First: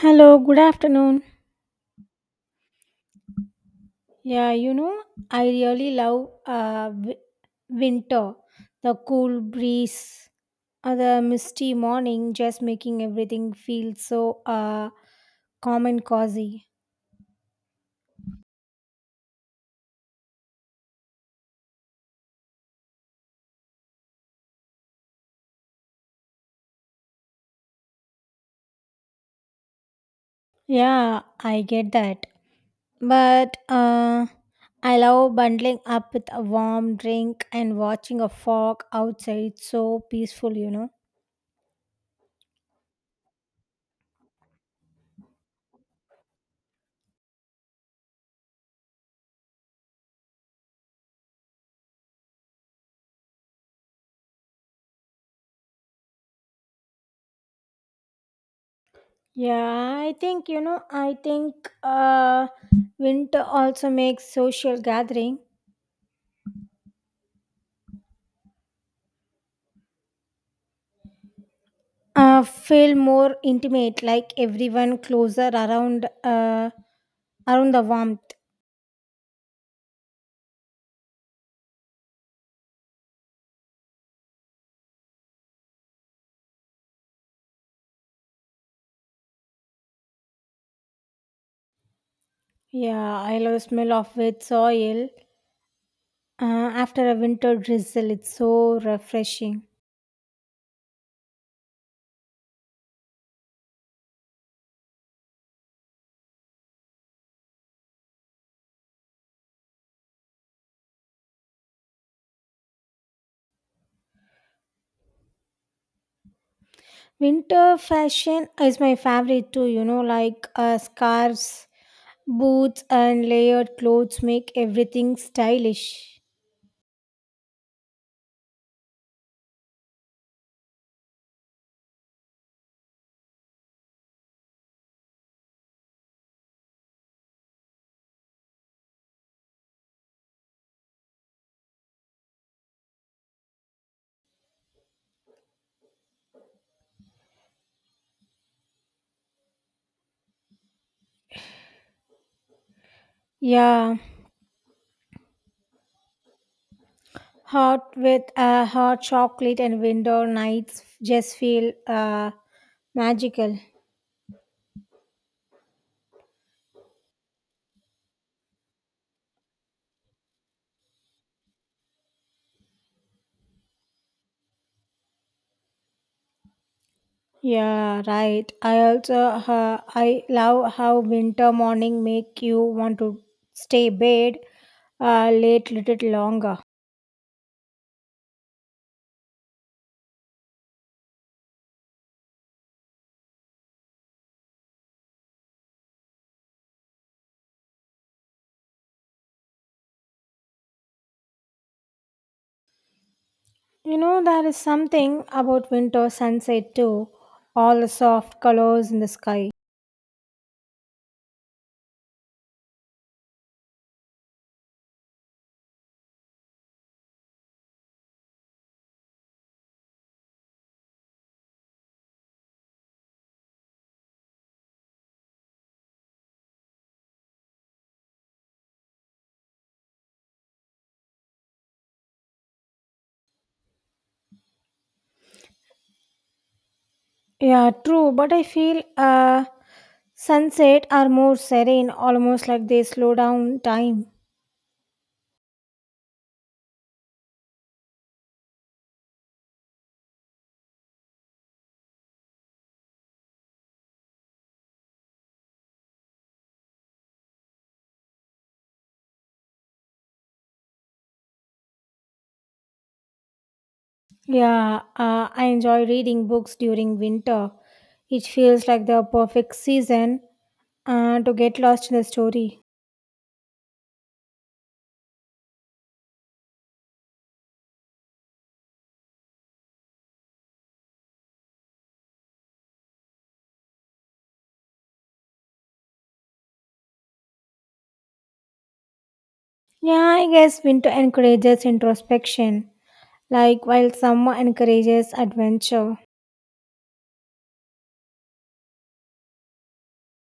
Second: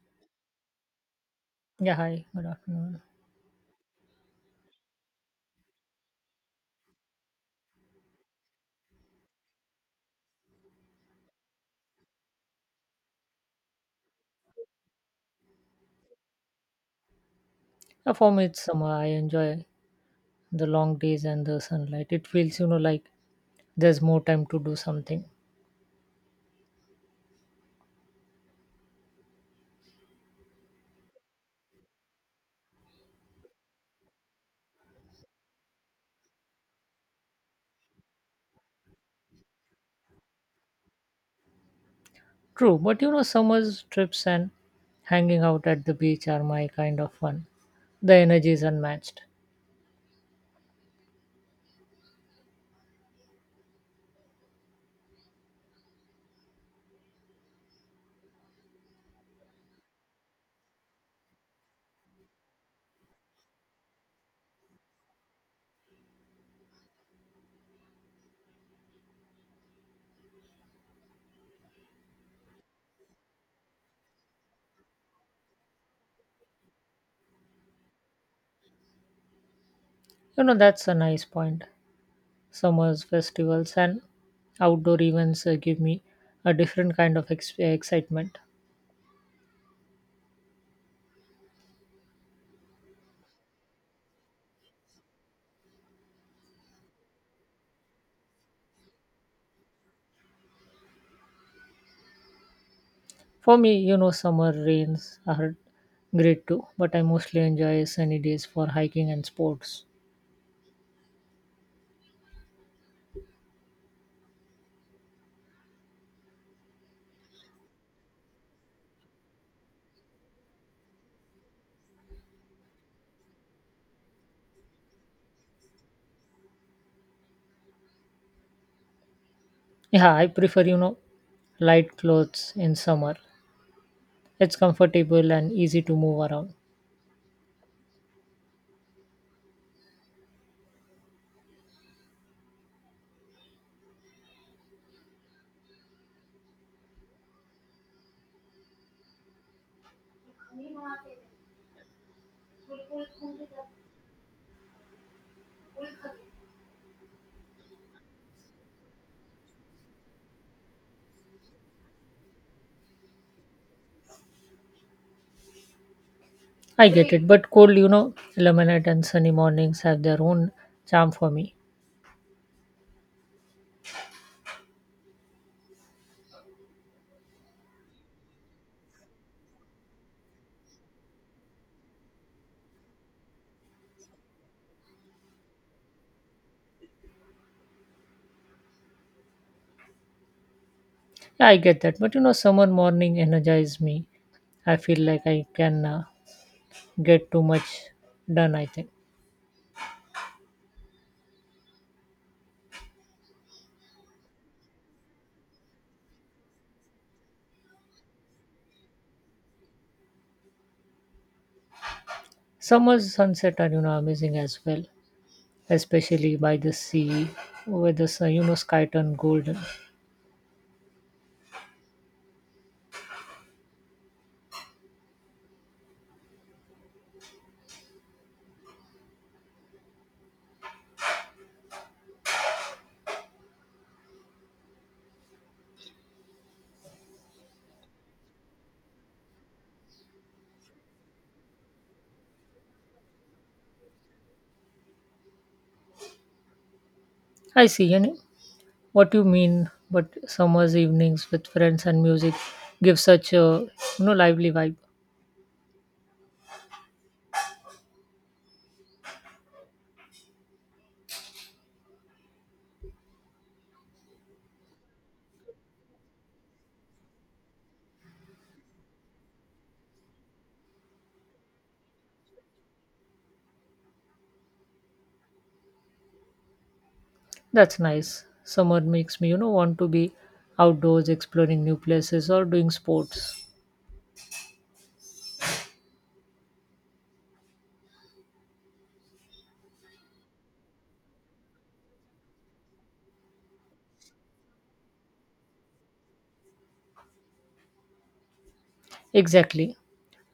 Hello, good afternoon. Yeah, hi, good afternoon. Yeah, I really love winter. The cool breeze, the misty morning, just making everything feel so calm and cozy. For me, it's summer. I enjoy the long days and the sunlight. It feels, like there's more time to do something. Yeah, I get that. But I love bundling up with a warm drink and watching a fog outside. It's so peaceful. True, but summer's trips and hanging out at the beach are my kind of fun. The energy is unmatched. Yeah, I think winter also makes social gathering feel more intimate, like everyone closer around the warmth. You know, that's a nice point. Summer's festivals and outdoor events give me a different kind of excitement. Yeah, I love the smell of wet soil uh, after a winter drizzle. It's so refreshing. For me, summer rains are great too, but I mostly enjoy sunny days for hiking and sports. Winter fashion is my favorite too, you know, like scarves, boots, and layered clothes make everything stylish. Yeah, I prefer, light clothes in summer. It's comfortable and easy to move around. Yeah. Hot with hot chocolate and window nights just feel magical. I get it, but cold, lemonade and sunny mornings have their own charm for me. Yeah, right. I love how winter morning make you want to stay bed late little longer. Yeah, I get that, but summer morning energize me. I feel like I can get too much done, I think. You know there is something about winter sunset too. All the soft colors in the sky. Summer sunset are, amazing as well, especially by the sea where sky turn golden. Yeah, true. But I feel sunset are more serene, almost like they slow down time. I see, What you mean? But summers evenings with friends and music give such a lively vibe. Yeah, I enjoy reading books during winter. It feels like the perfect season to get lost in the story. That's nice. Summer makes me want to be outdoors, exploring new places, or doing sports. Yeah, I guess winter encourages introspection, like while summer encourages adventure. Exactly.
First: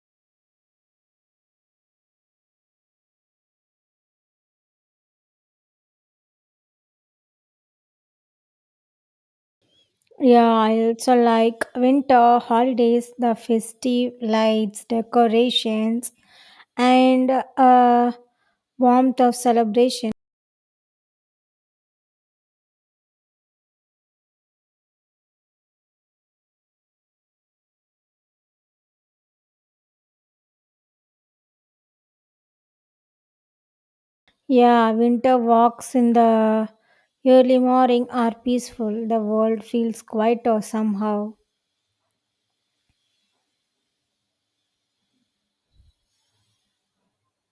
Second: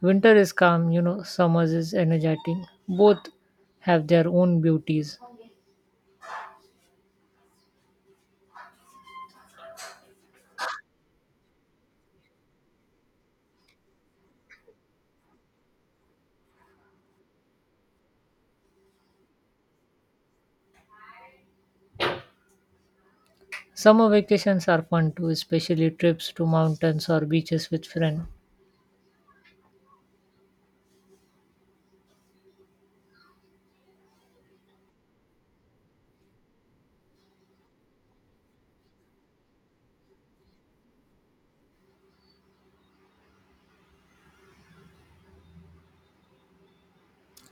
Winter is calm. You know, summers is energetic. Both have their own beauties. Yeah, I also like winter holidays, the festive lights, decorations, and uh, warmth of celebration. Summer vacations are fun too, especially trips to mountains or beaches with friends. Yeah, winter walks in the early morning are peaceful. The world feels quieter somehow.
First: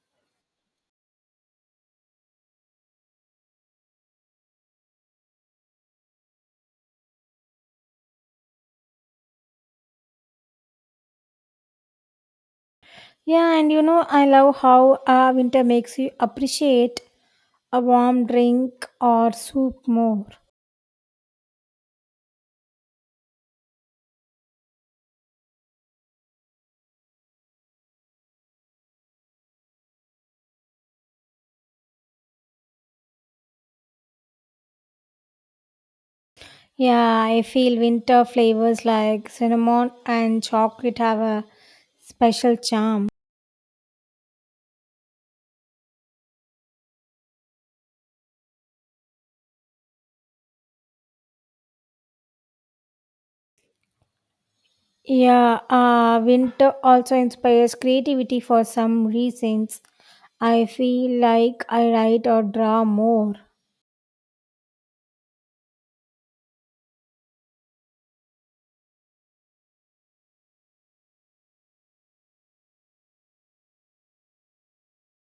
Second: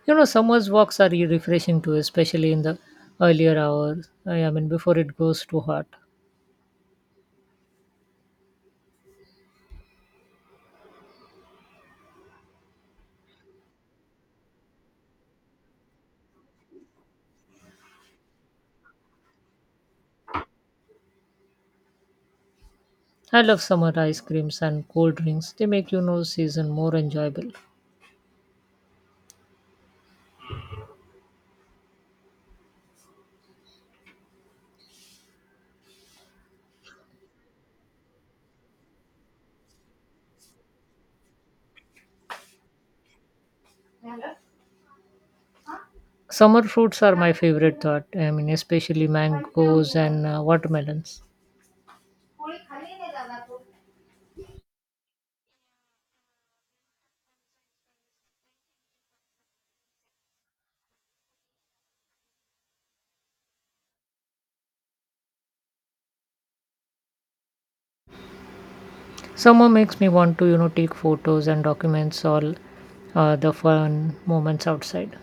You know, summer's walks are refreshing too, especially in the earlier hours. I mean, before it goes too hot. Yeah, and you know, I love how winter makes you appreciate a warm drink or soup more. I love summer ice creams and cold drinks. They make season more enjoyable. Yeah, I feel winter flavors like cinnamon and chocolate have a special charm. Summer fruits are my favorite thought. I mean, especially mangoes and watermelons. Yeah, winter also inspires creativity for some reasons. I feel like I write or draw more. Summer makes me want to take photos and documents all the fun moments outside.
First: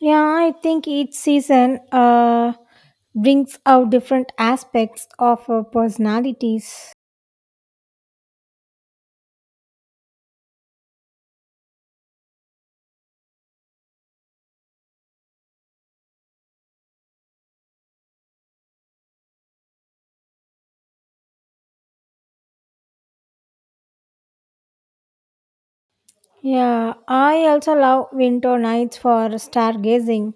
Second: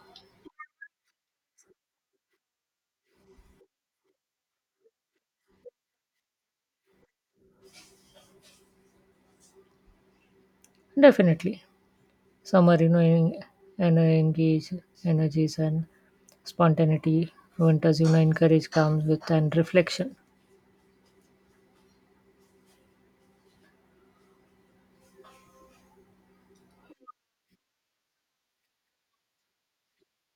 Yeah, I think each season brings out different aspects of our personalities. Definitely, summer you know en- and engage energies and spontaneity. Winters encourage calm with and reflection. Yeah, I also love winter nights for stargazing.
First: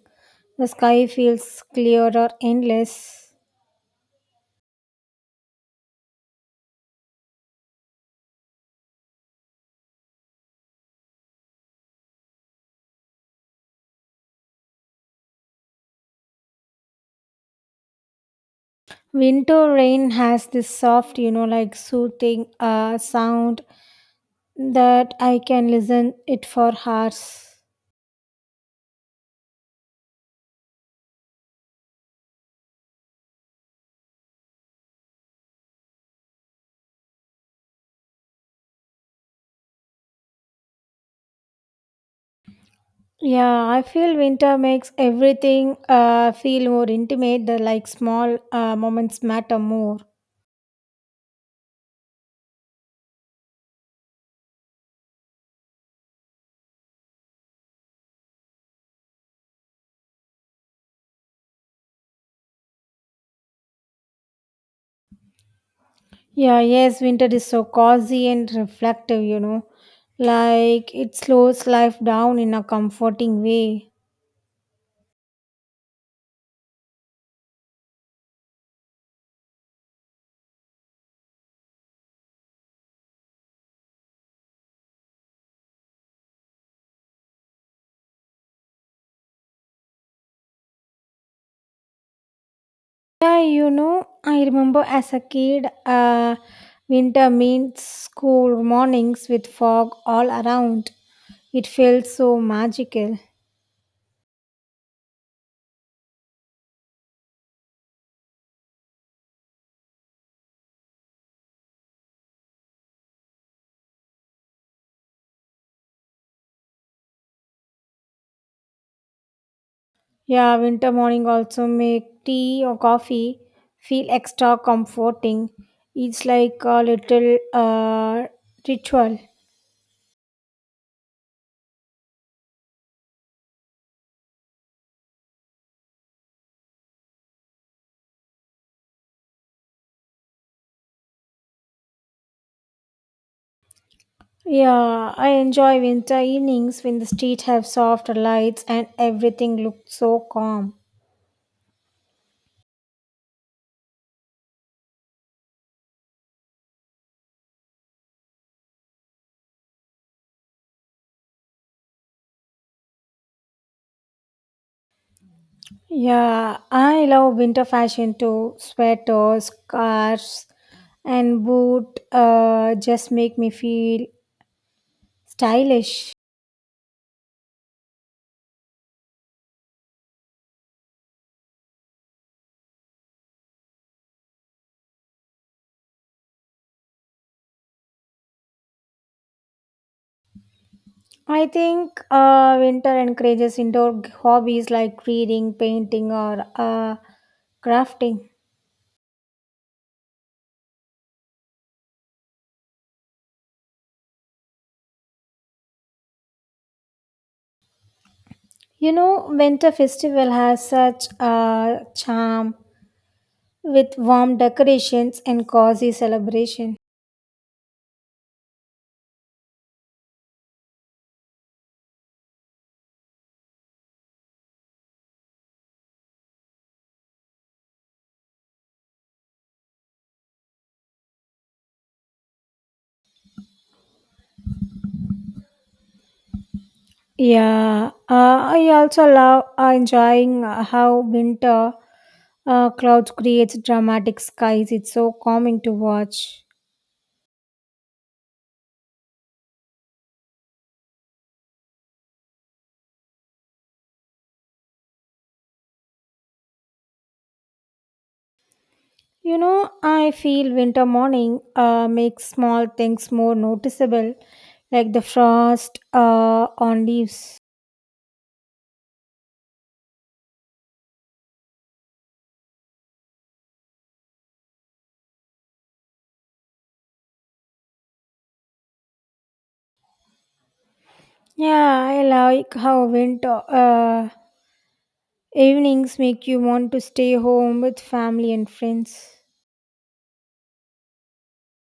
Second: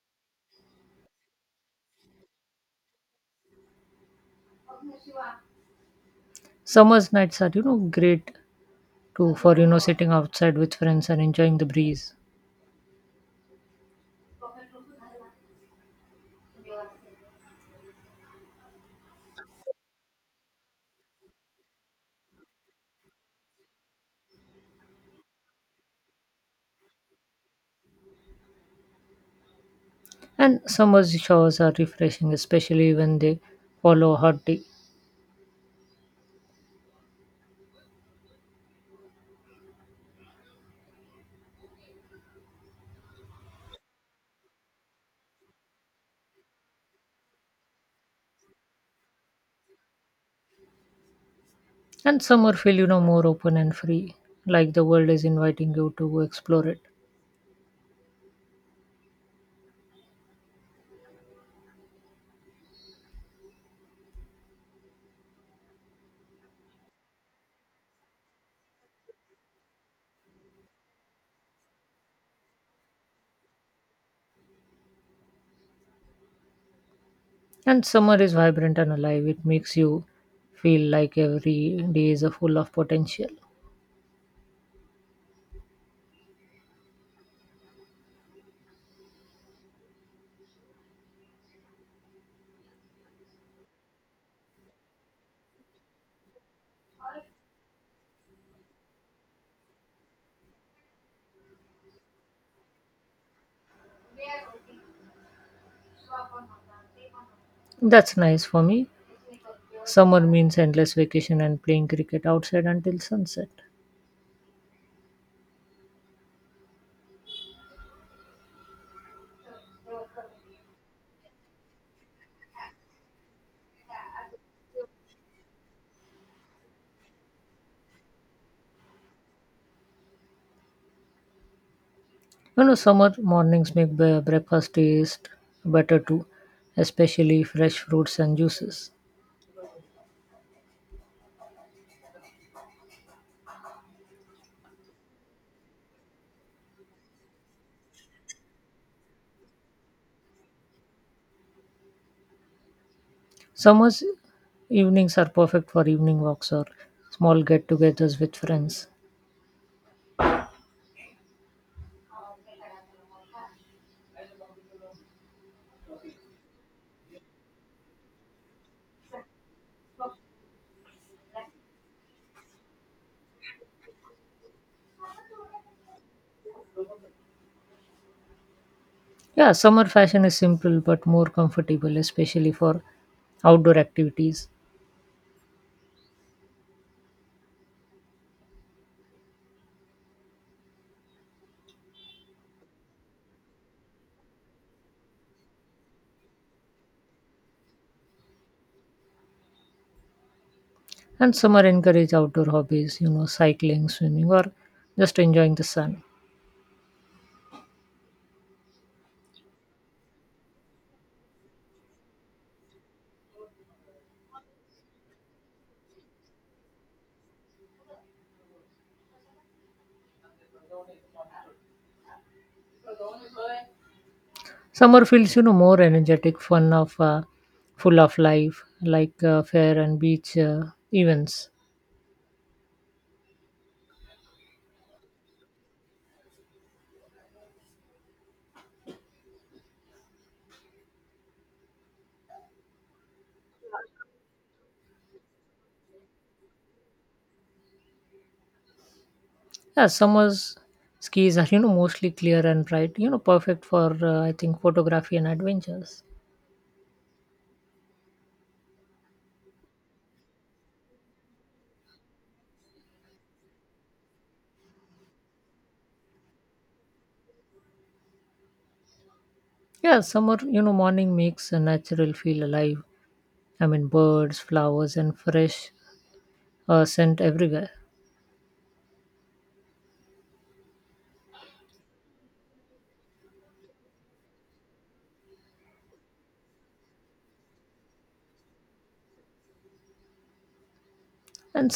The sky feels clearer, endless. Summer's nights are great to for sitting outside with friends and enjoying the breeze. Winter rain has this soft, you know, like soothing sound that I can listen it for hours. And summer showers are refreshing, especially when they follow a hot day. Yeah, I feel winter makes everything feel more intimate. The like small moments matter more. And summer feel, more open and free, like the world is inviting you to explore it. Yeah, yes, winter is so cozy and reflective, you know. Like it slows life down in a comforting way. And summer is vibrant and alive. It makes you feel like every day is a full of potential. Yeah, you know, I remember as a kid, winter means school mornings with fog all around. It felt so magical. That's nice. For me, summer means endless vacation and playing cricket outside until sunset. Yeah, winter morning also make tea or coffee feel extra comforting. It's like a little ritual. You know, summer mornings make breakfast taste better too, especially fresh fruits and juices. Yeah, I enjoy winter evenings when the street have softer lights and everything looks so calm. Summer's evenings are perfect for evening walks or small get togethers with friends. Yeah, I love winter fashion too. Sweaters, scarves, and boot just make me feel stylish. Yeah, summer fashion is simple but more comfortable, especially for outdoor activities. I think winter encourages indoor hobbies like reading, painting, or crafting. And summer encourage outdoor hobbies, you know, cycling, swimming, or just enjoying the sun. You know, winter festival has such a charm with warm decorations and cozy celebration. Summer feels, more energetic, fun of, full of life, like fair and beach events. Yeah, I also love enjoying how winter clouds creates dramatic skies. It's so calming to watch. Yeah, summer's skis are mostly clear and bright. You know, perfect for I think photography and adventures. You know, I feel winter morning makes small things more noticeable, like the frost on leaves. Yeah, summer morning makes a natural feel alive. I mean, birds, flowers, and fresh scent everywhere. Yeah, I like how winter evenings make you want to stay home with family and friends. And